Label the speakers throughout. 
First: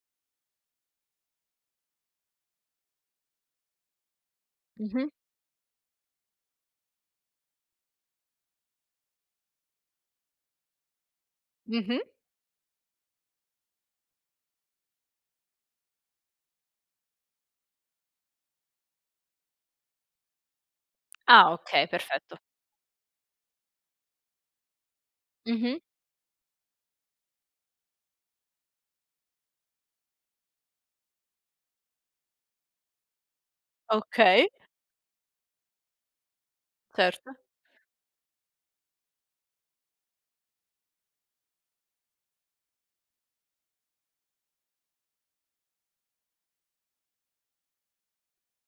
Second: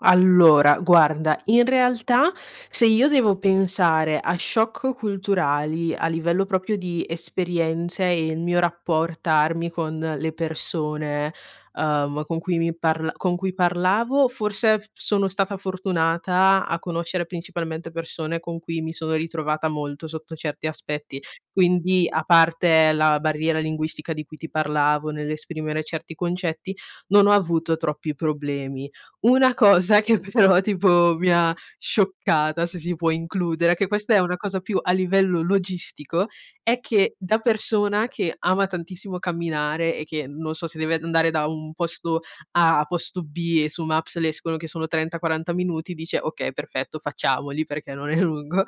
Speaker 1: Allora guarda, in realtà, se io devo pensare a shock
Speaker 2: Mh-mh.
Speaker 1: culturali a livello proprio di esperienze, e il mio rappor tarmi con le persone,
Speaker 2: Mh-mh.
Speaker 1: uhm, con cui mi parl con cui parlavo forse f sono stata fortunata a conoscere principalmente persone, con cui mi sono ritrovata molto sotto certi aspetti,
Speaker 2: Ah okay,
Speaker 1: quindi a
Speaker 2: perfetto.
Speaker 1: parte la barriera linguistica di cui ti parlavo,
Speaker 2: Mh-mh.
Speaker 1: nell'esprimere certi concetti, non ho avuto troppi problemi. Una cosa che però tipo mi ha scioccata, se si può includere, che questa è una
Speaker 2: Okay.
Speaker 1: cosa più a livello logistico, è che
Speaker 2: Certo.
Speaker 1: da persona che ama tantissimo camminare, e che non so, se deve andare da un posto A a posto B e su Maps le escono che sono 30, 40 minuti dice: "Okay, perfetto, facciamoli perché non è lungo".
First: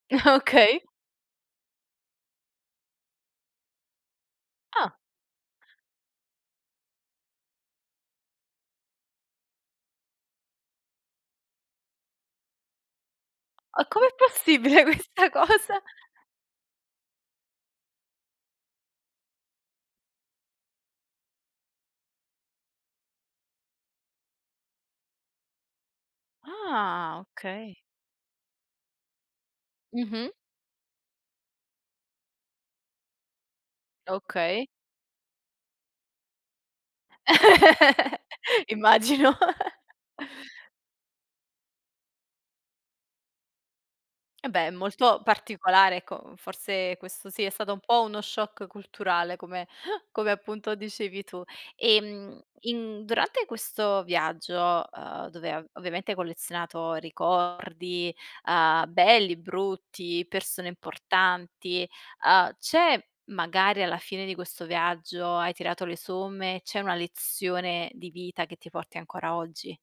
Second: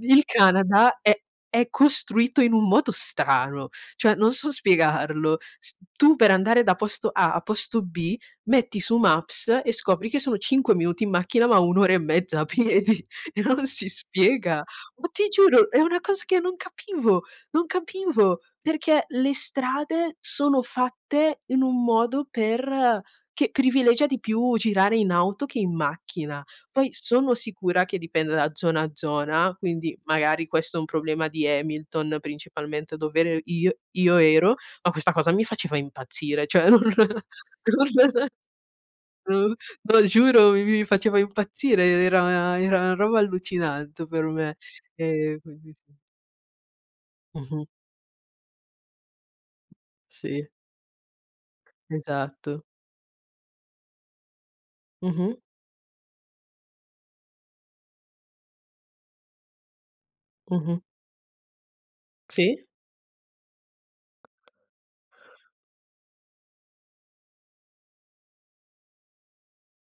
Speaker 1: Il
Speaker 2: Okay.
Speaker 1: Canada è è costruito in un modo strano, cioè non so
Speaker 2: Ah.
Speaker 1: spiegarlo, s tu per andare da posto A a posto B metti su Maps e scopri che sono 5 minuti in macchina, ma un'ora e mezza a piedi e non
Speaker 2: O
Speaker 1: si
Speaker 2: com'è
Speaker 1: spiega.
Speaker 2: possibile
Speaker 1: Ma ti
Speaker 2: questa
Speaker 1: giuro, è
Speaker 2: cosa?
Speaker 1: una cosa che non capivo, non capivo, perché le strade sono fatte in un modo per che privilegia di più girare in auto che in macchina. Poi
Speaker 2: Ah,
Speaker 1: sono
Speaker 2: okay.
Speaker 1: sicura che dipenda da zona a zona, quindi
Speaker 2: Mh-mh.
Speaker 1: magari questo è un problema di Hamilton, principalmente dov'ere io io ero,
Speaker 2: Okay.
Speaker 1: ma questa cosa mi faceva impazzire, cioè non non [unintelligible]
Speaker 2: Immagino.
Speaker 1: no,
Speaker 2: q
Speaker 1: giuro, mi faceva impazzire, e era era a roba allucinante per
Speaker 2: Eh
Speaker 1: me,
Speaker 2: beh, molto
Speaker 1: e quindi sì...
Speaker 2: particolare ecco, forse questo sì, è
Speaker 1: Mh-mh.
Speaker 2: stato un po' uno shock culturale come come
Speaker 1: Sì.
Speaker 2: appunto dicevi tu. Ehm,
Speaker 1: Esatto.
Speaker 2: in durante questo viaggio, uhm,
Speaker 1: Mh-mh.
Speaker 2: dove av ovviamente hai collezionato ricordi, uhm, belli, brutti, persone
Speaker 1: Mh-mh.
Speaker 2: importanti, uhm,
Speaker 1: Sì.
Speaker 2: c'è magari alla fine di questo viaggio, hai tirato le somme, c'è una lezione di vita che ti porti ancora oggi?